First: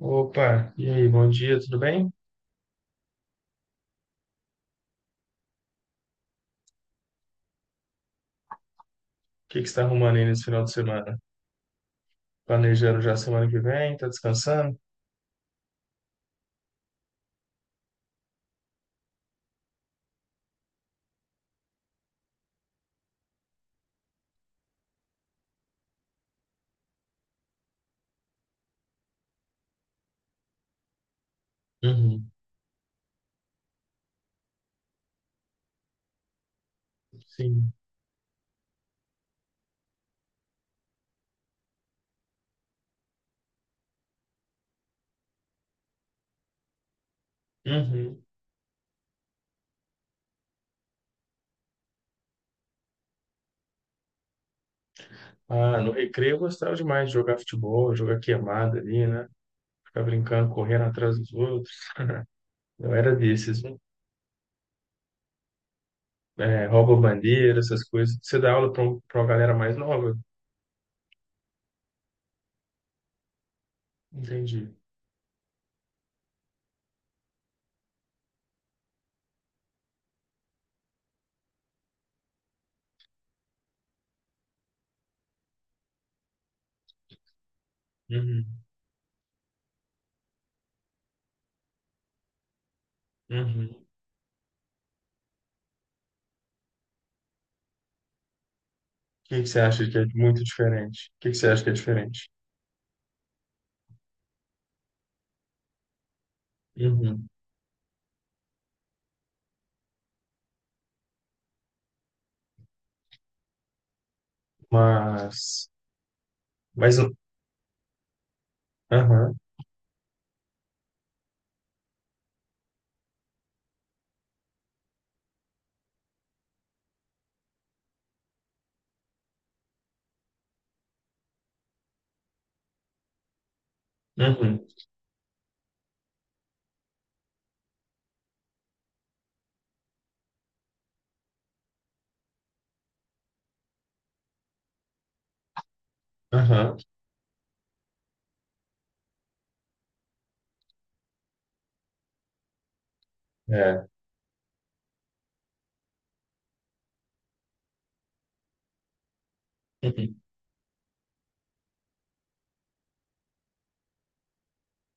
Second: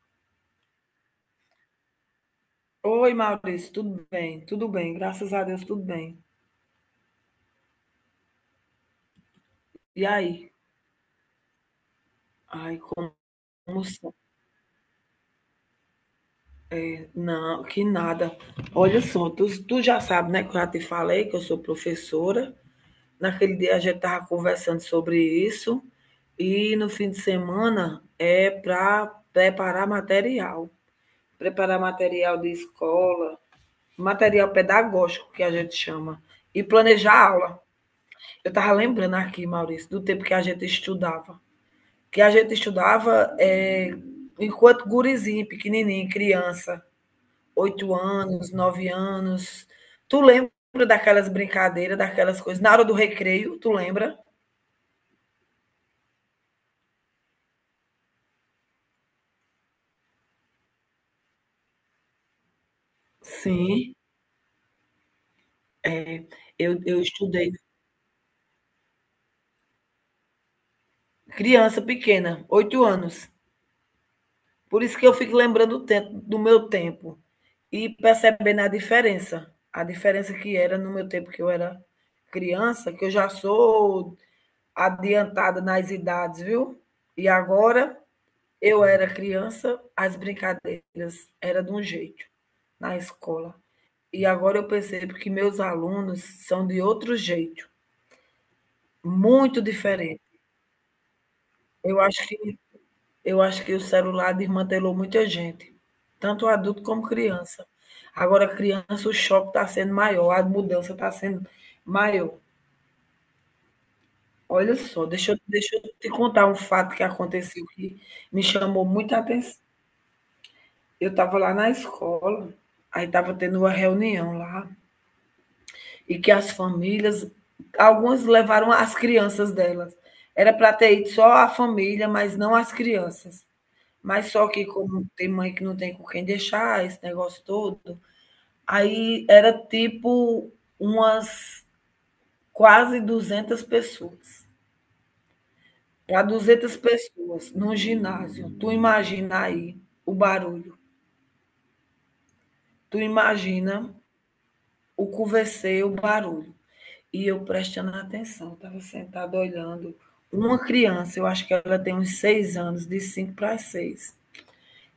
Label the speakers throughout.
Speaker 1: Opa, e aí, bom dia, tudo bem? O
Speaker 2: Oi, Maurício, tudo bem? Tudo bem, graças a Deus, tudo bem.
Speaker 1: que que você está
Speaker 2: E
Speaker 1: arrumando aí nesse
Speaker 2: aí?
Speaker 1: final de semana?
Speaker 2: Ai.
Speaker 1: Planejando
Speaker 2: como.
Speaker 1: já a semana que vem? Tá
Speaker 2: sa-
Speaker 1: descansando?
Speaker 2: Não, que nada. Olha só, tu já sabe, né, que eu já te falei que eu sou professora. Naquele dia a gente estava conversando sobre isso. E no fim de semana é para preparar material. Preparar
Speaker 1: Uhum,
Speaker 2: material de escola, material pedagógico, que a gente chama. E planejar aula.
Speaker 1: sim.
Speaker 2: Eu estava lembrando aqui, Maurício, do tempo que a gente estudava. que a gente estudava é, Enquanto gurizinho, pequenininho, criança, oito
Speaker 1: Uhum.
Speaker 2: anos, 9 anos. Tu lembra daquelas brincadeiras, daquelas coisas? Na hora do recreio, tu lembra?
Speaker 1: Ah, no recreio eu gostava demais de jogar futebol, jogar queimada ali, né? Ficar brincando, correndo atrás dos outros. Eu era desses, né?
Speaker 2: Sim, É,
Speaker 1: É,
Speaker 2: eu,
Speaker 1: rouba
Speaker 2: eu estudei
Speaker 1: bandeira, essas coisas. Você dá aula para uma galera mais nova?
Speaker 2: criança pequena, 8 anos.
Speaker 1: Entendi.
Speaker 2: Por isso que eu fico lembrando o tempo, do meu tempo e percebendo a diferença. A diferença que era no meu tempo que eu era criança, que eu já sou adiantada nas idades, viu? E agora,
Speaker 1: Uhum,
Speaker 2: eu era criança, as brincadeiras era de um jeito na escola.
Speaker 1: uhum. O
Speaker 2: E agora eu percebo que meus alunos são de outro jeito,
Speaker 1: que que você
Speaker 2: muito
Speaker 1: acha que é
Speaker 2: diferente.
Speaker 1: muito diferente? O que que você acha que é
Speaker 2: Eu acho
Speaker 1: diferente?
Speaker 2: que eu acho que o celular desmantelou muita gente, tanto adulto como
Speaker 1: Uhum.
Speaker 2: criança. Agora, criança, o choque está sendo maior, a mudança está sendo maior. Olha só, deixa eu,
Speaker 1: Mas,
Speaker 2: deixa eu te contar um fato
Speaker 1: mas,
Speaker 2: que aconteceu que me chamou muita
Speaker 1: aham,
Speaker 2: atenção. Eu estava lá na escola, aí estava tendo uma reunião lá, e que as famílias, algumas levaram as crianças delas. Era para ter ido só a família, mas não as crianças. Mas só que,
Speaker 1: uhum.
Speaker 2: como tem mãe que não tem com quem deixar, esse negócio todo, aí era tipo umas quase 200 pessoas. Para duzentas
Speaker 1: Aham,
Speaker 2: pessoas num ginásio, tu imagina aí o barulho, tu
Speaker 1: é.
Speaker 2: imagina o conversei, o barulho. E eu prestando atenção, estava sentada olhando.
Speaker 1: Uhum.
Speaker 2: Uma criança, eu acho que ela tem uns 6 anos, de 5 para 6.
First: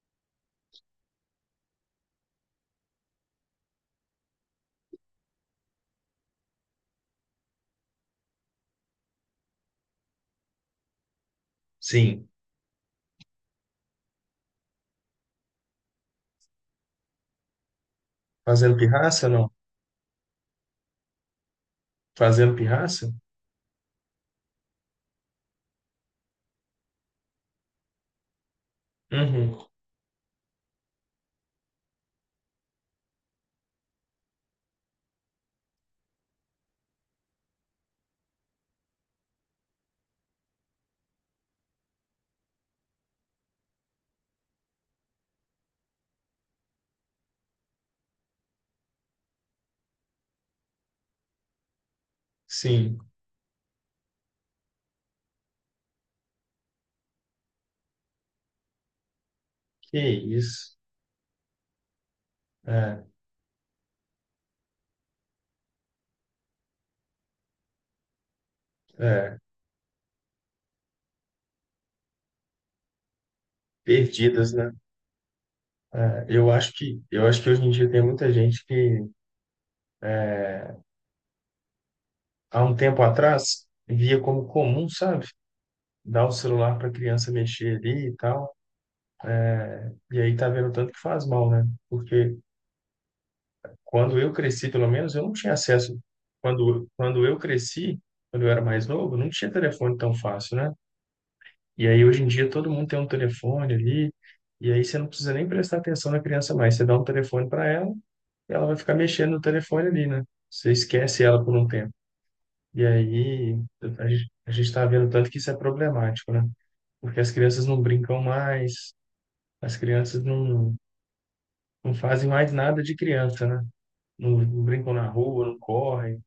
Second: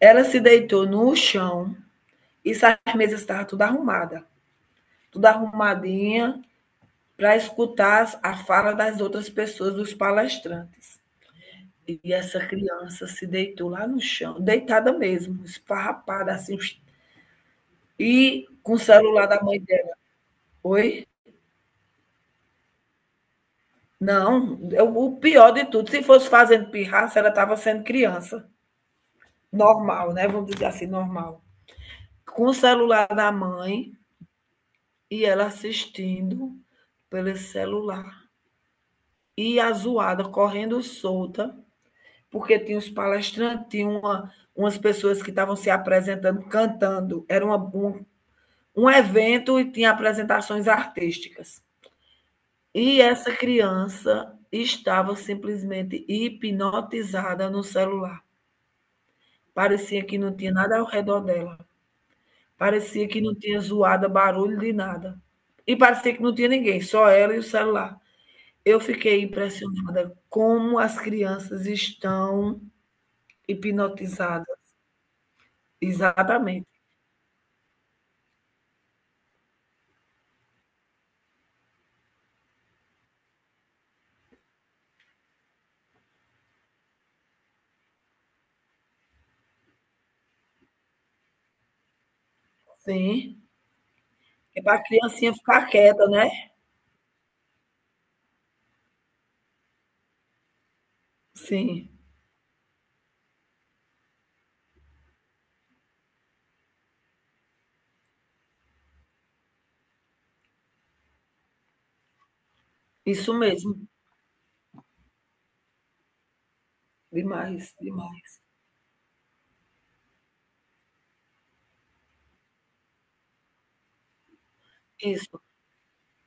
Speaker 2: Ela se deitou no chão e as mesas estavam tudo arrumada, tudo arrumadinha para escutar a fala das outras pessoas, dos palestrantes. E
Speaker 1: Sim.
Speaker 2: essa criança se deitou lá no chão, deitada mesmo, esfarrapada assim, e com
Speaker 1: Fazendo
Speaker 2: o celular
Speaker 1: pirraça,
Speaker 2: da
Speaker 1: não?
Speaker 2: mãe dela. Oi?
Speaker 1: Fazendo pirraça?
Speaker 2: Não, o pior de tudo, se fosse fazendo pirraça, ela estava sendo criança.
Speaker 1: Uhum.
Speaker 2: Normal, né? Vamos dizer assim, normal. Com o celular da mãe e ela assistindo pelo celular. E a zoada correndo solta, porque tinha os palestrantes, tinha umas pessoas que estavam se apresentando, cantando. Era um evento e tinha apresentações artísticas.
Speaker 1: Sim.
Speaker 2: E essa criança estava simplesmente hipnotizada no celular.
Speaker 1: Que
Speaker 2: Parecia que não tinha
Speaker 1: isso.
Speaker 2: nada ao redor dela.
Speaker 1: É,
Speaker 2: Parecia que não tinha zoada, barulho de nada. E parecia que não tinha ninguém, só ela e o celular. Eu fiquei
Speaker 1: é.
Speaker 2: impressionada como as crianças estão
Speaker 1: Perdidas,
Speaker 2: hipnotizadas.
Speaker 1: né? É,
Speaker 2: Exatamente.
Speaker 1: eu acho que hoje em dia tem muita gente que, há um tempo atrás, via como comum, sabe? Dar o celular para a criança mexer ali e tal. E aí tá vendo o tanto que faz mal, né? Porque
Speaker 2: Sim.
Speaker 1: quando eu
Speaker 2: É
Speaker 1: cresci,
Speaker 2: para a
Speaker 1: pelo menos, eu não
Speaker 2: criancinha
Speaker 1: tinha
Speaker 2: ficar
Speaker 1: acesso.
Speaker 2: quieta, né?
Speaker 1: Quando eu cresci, quando eu era mais novo, não tinha telefone tão fácil, né? E
Speaker 2: Sim.
Speaker 1: aí, hoje em dia, todo mundo tem um telefone ali, e aí você não precisa nem prestar atenção na criança mais. Você dá um telefone para ela, e ela vai ficar mexendo no telefone ali, né? Você esquece ela por um tempo. E
Speaker 2: Isso
Speaker 1: aí,
Speaker 2: mesmo.
Speaker 1: a gente está vendo tanto que isso é problemático, né? Porque as crianças
Speaker 2: Demais,
Speaker 1: não brincam
Speaker 2: demais.
Speaker 1: mais, as crianças não fazem mais nada de criança, né? Não brincam na
Speaker 2: Isso.
Speaker 1: rua, não correm,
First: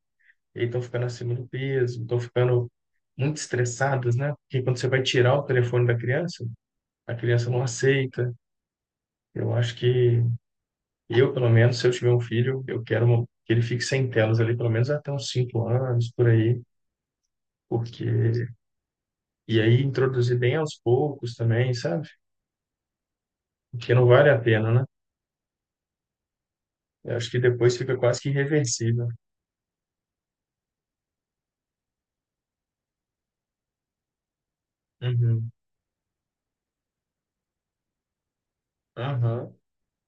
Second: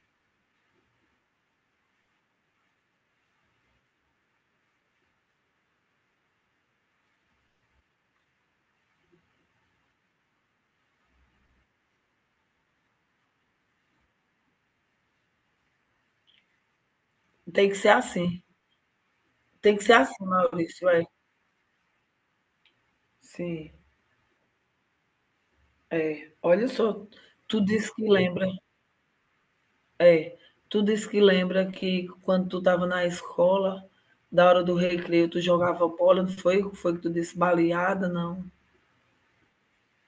Speaker 1: e aí estão ficando acima do peso, estão ficando muito estressadas, né? Porque quando você vai tirar o telefone da criança, a criança não aceita. Eu acho que eu, pelo menos, se eu tiver um filho, eu quero uma- que ele fique sem telas ali, pelo menos até uns 5 anos, por aí,
Speaker 2: Tem que ser assim.
Speaker 1: porque... E
Speaker 2: Tem
Speaker 1: aí
Speaker 2: que ser assim,
Speaker 1: introduzir bem aos
Speaker 2: Maurício. É.
Speaker 1: poucos também, sabe?
Speaker 2: Sim.
Speaker 1: Porque não vale a pena, né?
Speaker 2: É. Olha só.
Speaker 1: Eu acho que
Speaker 2: Tu
Speaker 1: depois
Speaker 2: disse
Speaker 1: fica
Speaker 2: que
Speaker 1: quase que
Speaker 2: lembra.
Speaker 1: irreversível.
Speaker 2: É, tudo isso que lembra que quando tu estava na escola, da hora do recreio, tu
Speaker 1: Uhum.
Speaker 2: jogava bola, não foi? Foi que tu disse baleada, não?
Speaker 1: Aham.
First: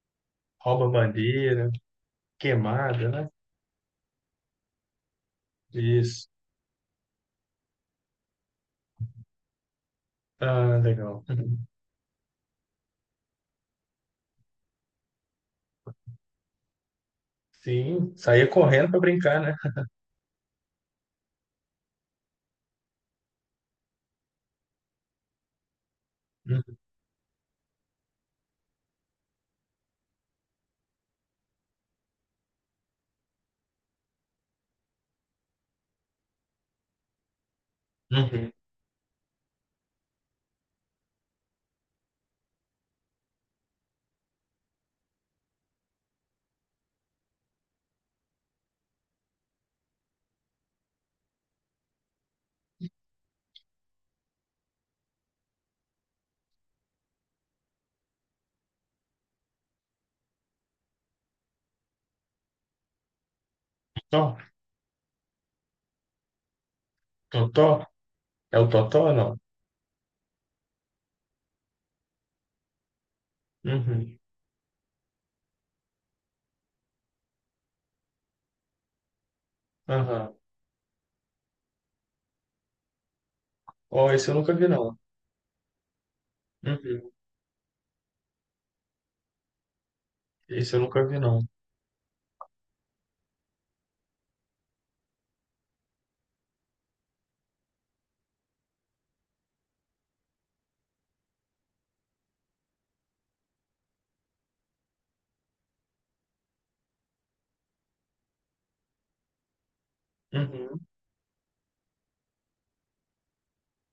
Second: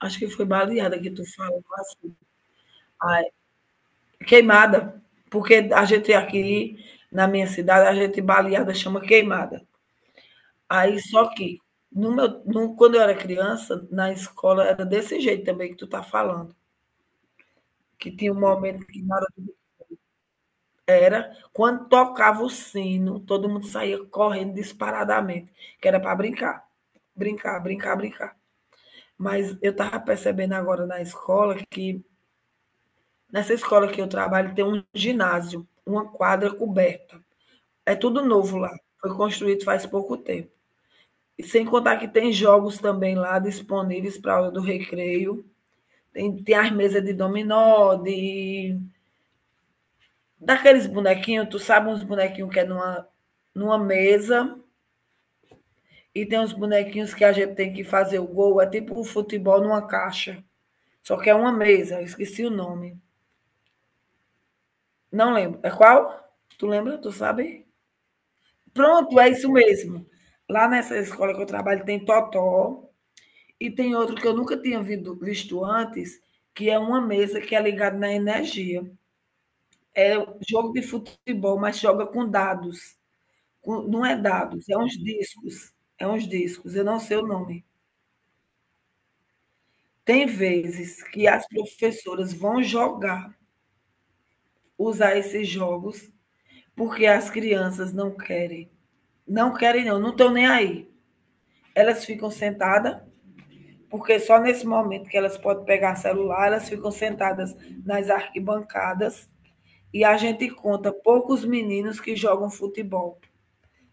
Speaker 2: Acho que foi
Speaker 1: Rouba
Speaker 2: baleada que tu falou
Speaker 1: bandeira,
Speaker 2: assim.
Speaker 1: queimada,
Speaker 2: Ah,
Speaker 1: né?
Speaker 2: é. Queimada, porque a gente
Speaker 1: Isso.
Speaker 2: aqui na minha cidade, a gente baleada chama queimada.
Speaker 1: Ah,
Speaker 2: Aí
Speaker 1: legal.
Speaker 2: só que
Speaker 1: Uhum.
Speaker 2: no meu, no, quando eu era criança, na escola era desse jeito também que tu tá falando,
Speaker 1: Sim,
Speaker 2: que tinha um
Speaker 1: saía
Speaker 2: momento
Speaker 1: correndo para
Speaker 2: que na
Speaker 1: brincar, né?
Speaker 2: Era quando tocava o sino, todo mundo saía correndo disparadamente, que era para brincar,
Speaker 1: Uhum.
Speaker 2: brincar, brincar, brincar. Mas eu estava percebendo agora na escola que, nessa escola que eu trabalho, tem um ginásio, uma quadra coberta. É tudo
Speaker 1: Uhum.
Speaker 2: novo lá, foi construído faz pouco tempo. E sem contar que tem jogos também lá disponíveis para a hora do recreio. Tem as mesas de dominó, de daqueles bonequinhos, tu sabe uns bonequinhos que é numa mesa. E tem uns bonequinhos que a gente tem que fazer o gol. É tipo um futebol numa caixa. Só que é uma mesa. Eu esqueci o nome.
Speaker 1: Tó,
Speaker 2: Não lembro. É qual? Tu lembra? Tu
Speaker 1: totó?
Speaker 2: sabe?
Speaker 1: É o totó ou
Speaker 2: Pronto, é
Speaker 1: não?
Speaker 2: isso mesmo. Lá nessa escola que eu trabalho tem totó. E tem outro
Speaker 1: Uhum.
Speaker 2: que eu nunca tinha visto antes, que é uma mesa que é ligada na energia. É
Speaker 1: Aham.
Speaker 2: jogo de futebol, mas joga com dados. Não
Speaker 1: Ó,
Speaker 2: é
Speaker 1: esse eu nunca vi,
Speaker 2: dados, é uns
Speaker 1: não.
Speaker 2: discos. É uns discos. Eu não
Speaker 1: Uhum.
Speaker 2: sei o nome. Tem
Speaker 1: Isso eu
Speaker 2: vezes
Speaker 1: nunca vi,
Speaker 2: que
Speaker 1: não.
Speaker 2: as professoras vão jogar, usar esses jogos, porque as crianças não querem. Não querem não, não estão nem aí. Elas ficam sentadas, porque só nesse momento que elas podem pegar celular, elas ficam sentadas nas arquibancadas e a gente
Speaker 1: Uhum.
Speaker 2: conta poucos meninos que jogam futebol,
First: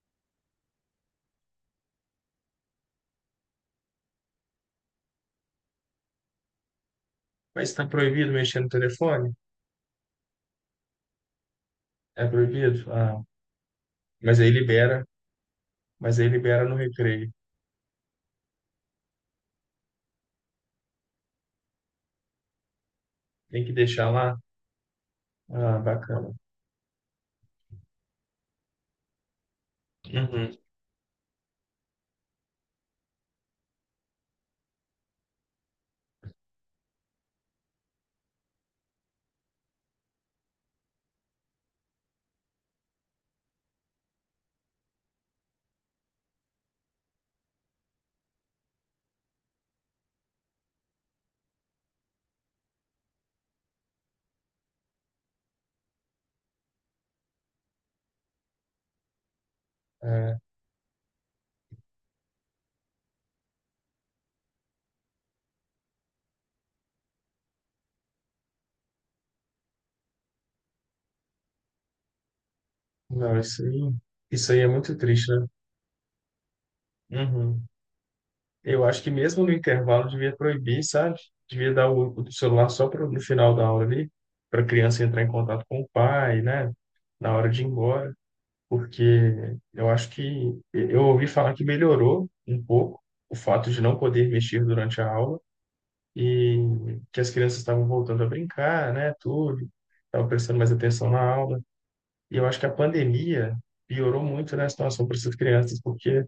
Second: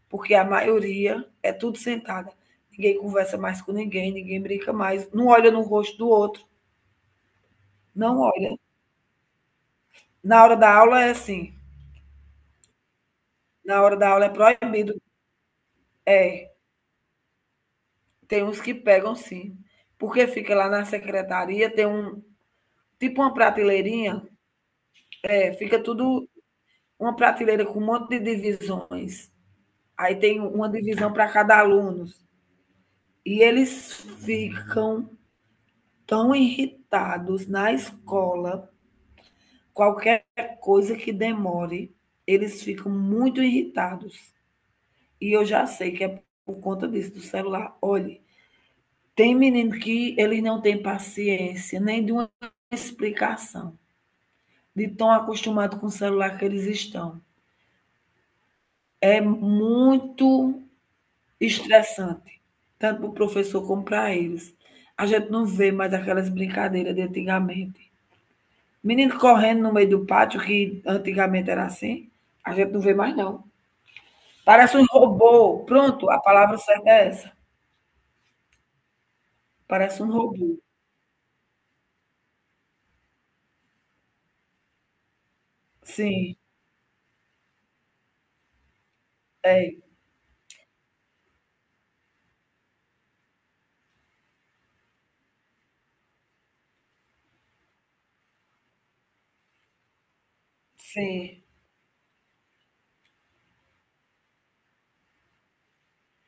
Speaker 2: porque a maioria é tudo sentada. Ninguém conversa mais com ninguém, ninguém brinca mais, não olha no rosto do outro,
Speaker 1: Mas está
Speaker 2: não
Speaker 1: proibido
Speaker 2: olha.
Speaker 1: mexer no telefone?
Speaker 2: Na hora da aula é assim.
Speaker 1: É proibido? Ah,
Speaker 2: Na hora da aula é
Speaker 1: mas aí
Speaker 2: proibido.
Speaker 1: libera, mas aí
Speaker 2: É.
Speaker 1: libera no recreio.
Speaker 2: Tem uns que pegam, sim. Porque fica lá na secretaria, tem um tipo uma
Speaker 1: Tem que deixar
Speaker 2: prateleirinha,
Speaker 1: lá? Ah,
Speaker 2: fica tudo
Speaker 1: bacana.
Speaker 2: uma prateleira com um monte de divisões. Aí tem
Speaker 1: Uhum.
Speaker 2: uma divisão para cada aluno. E eles ficam tão irritados na escola, qualquer coisa que demore, eles ficam muito irritados. E eu já sei que é por conta disso, do celular. Olhe, tem menino que ele não tem paciência nem de uma explicação, de tão acostumado com o celular que eles estão. É
Speaker 1: É,
Speaker 2: muito estressante, tanto para o professor como para eles. A gente não vê mais aquelas brincadeiras de antigamente. Menino correndo no meio do pátio, que antigamente era assim, a gente não vê mais,
Speaker 1: não,
Speaker 2: não.
Speaker 1: isso aí é
Speaker 2: Parece um
Speaker 1: muito triste, né?
Speaker 2: robô. Pronto, a palavra certa é essa.
Speaker 1: Uhum. Eu acho que mesmo no
Speaker 2: Parece
Speaker 1: intervalo
Speaker 2: um
Speaker 1: devia
Speaker 2: robô.
Speaker 1: proibir, sabe? Devia dar o celular só pro, no final da aula ali, para a criança entrar em contato com o
Speaker 2: Sim,
Speaker 1: pai, né? Na hora de ir embora. Porque
Speaker 2: é.
Speaker 1: eu acho que eu ouvi falar que melhorou um pouco o fato de não poder mexer durante a aula e que as crianças estavam voltando a brincar, né, tudo, estavam prestando mais atenção na
Speaker 2: Sim,
Speaker 1: aula. E eu acho que a pandemia piorou muito, né, a situação para essas crianças, porque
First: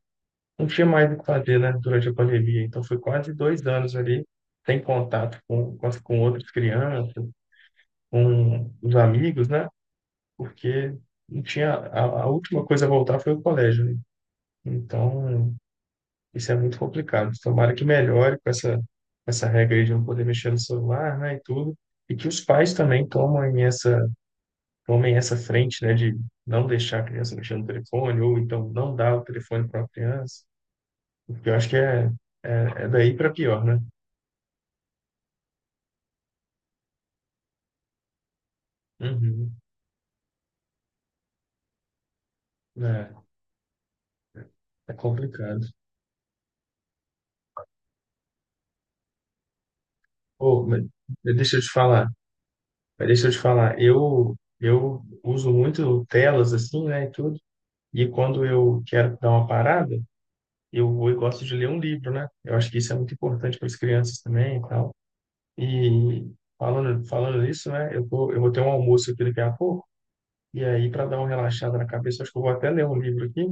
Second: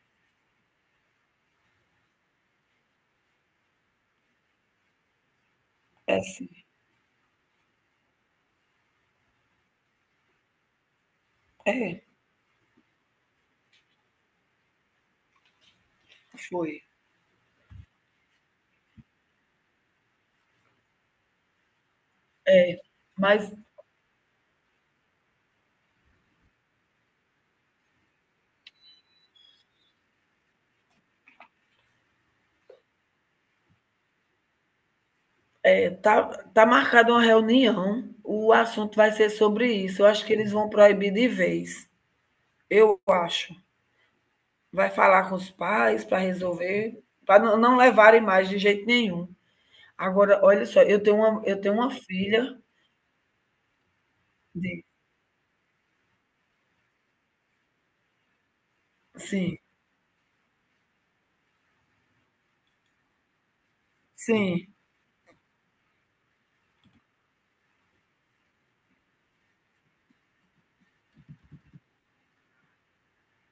Speaker 1: não tinha mais o que fazer, né, durante a pandemia. Então foi quase 2 anos ali sem contato com
Speaker 2: é sim.
Speaker 1: outras crianças, com os amigos, né, porque não tinha
Speaker 2: É,
Speaker 1: a última coisa a voltar foi o colégio, né? Então, isso é muito
Speaker 2: foi.
Speaker 1: complicado. Tomara que melhore com essa, essa regra aí de não poder mexer no celular, né, e tudo. E que os pais também
Speaker 2: Mas
Speaker 1: tomem essa frente, né, de não deixar a criança mexer no telefone, ou então não dar o telefone para a criança, porque eu acho é, é daí para pior, né?
Speaker 2: é, tá marcada uma reunião, o assunto vai ser
Speaker 1: Uhum.
Speaker 2: sobre isso. Eu acho que eles vão proibir de vez. Eu
Speaker 1: É,
Speaker 2: acho. Vai
Speaker 1: é
Speaker 2: falar com os
Speaker 1: complicado.
Speaker 2: pais para resolver, para não levarem mais de jeito nenhum. Agora,
Speaker 1: Ô,
Speaker 2: olha só, eu tenho uma,
Speaker 1: deixa
Speaker 2: eu
Speaker 1: eu te
Speaker 2: tenho uma
Speaker 1: falar,
Speaker 2: filha
Speaker 1: mas deixa eu te falar,
Speaker 2: de.
Speaker 1: eu uso muito telas assim, né, e tudo, e quando eu quero dar uma
Speaker 2: Sim,
Speaker 1: parada, eu gosto de ler um livro, né? Eu acho que isso é muito importante para as crianças também e
Speaker 2: sim,
Speaker 1: tal. E falando nisso, né? Eu tô, eu vou ter um almoço aqui daqui a pouco, e aí para dar uma relaxada na cabeça, acho que eu vou até ler um livro aqui,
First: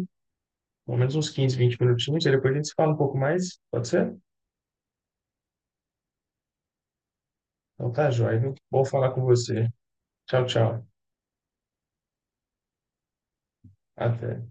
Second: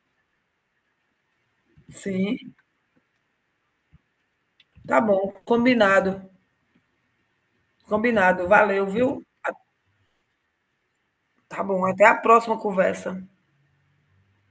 Speaker 1: pelo menos uns 15 20 minutinhos, e depois
Speaker 2: sim.
Speaker 1: a gente se fala um pouco mais, pode ser?
Speaker 2: Tá bom, combinado.
Speaker 1: Então tá, joia,
Speaker 2: Combinado.
Speaker 1: viu? Bom
Speaker 2: Valeu,
Speaker 1: falar com
Speaker 2: viu?
Speaker 1: você. Tchau, tchau.
Speaker 2: Tá bom, até a próxima conversa.
Speaker 1: Até.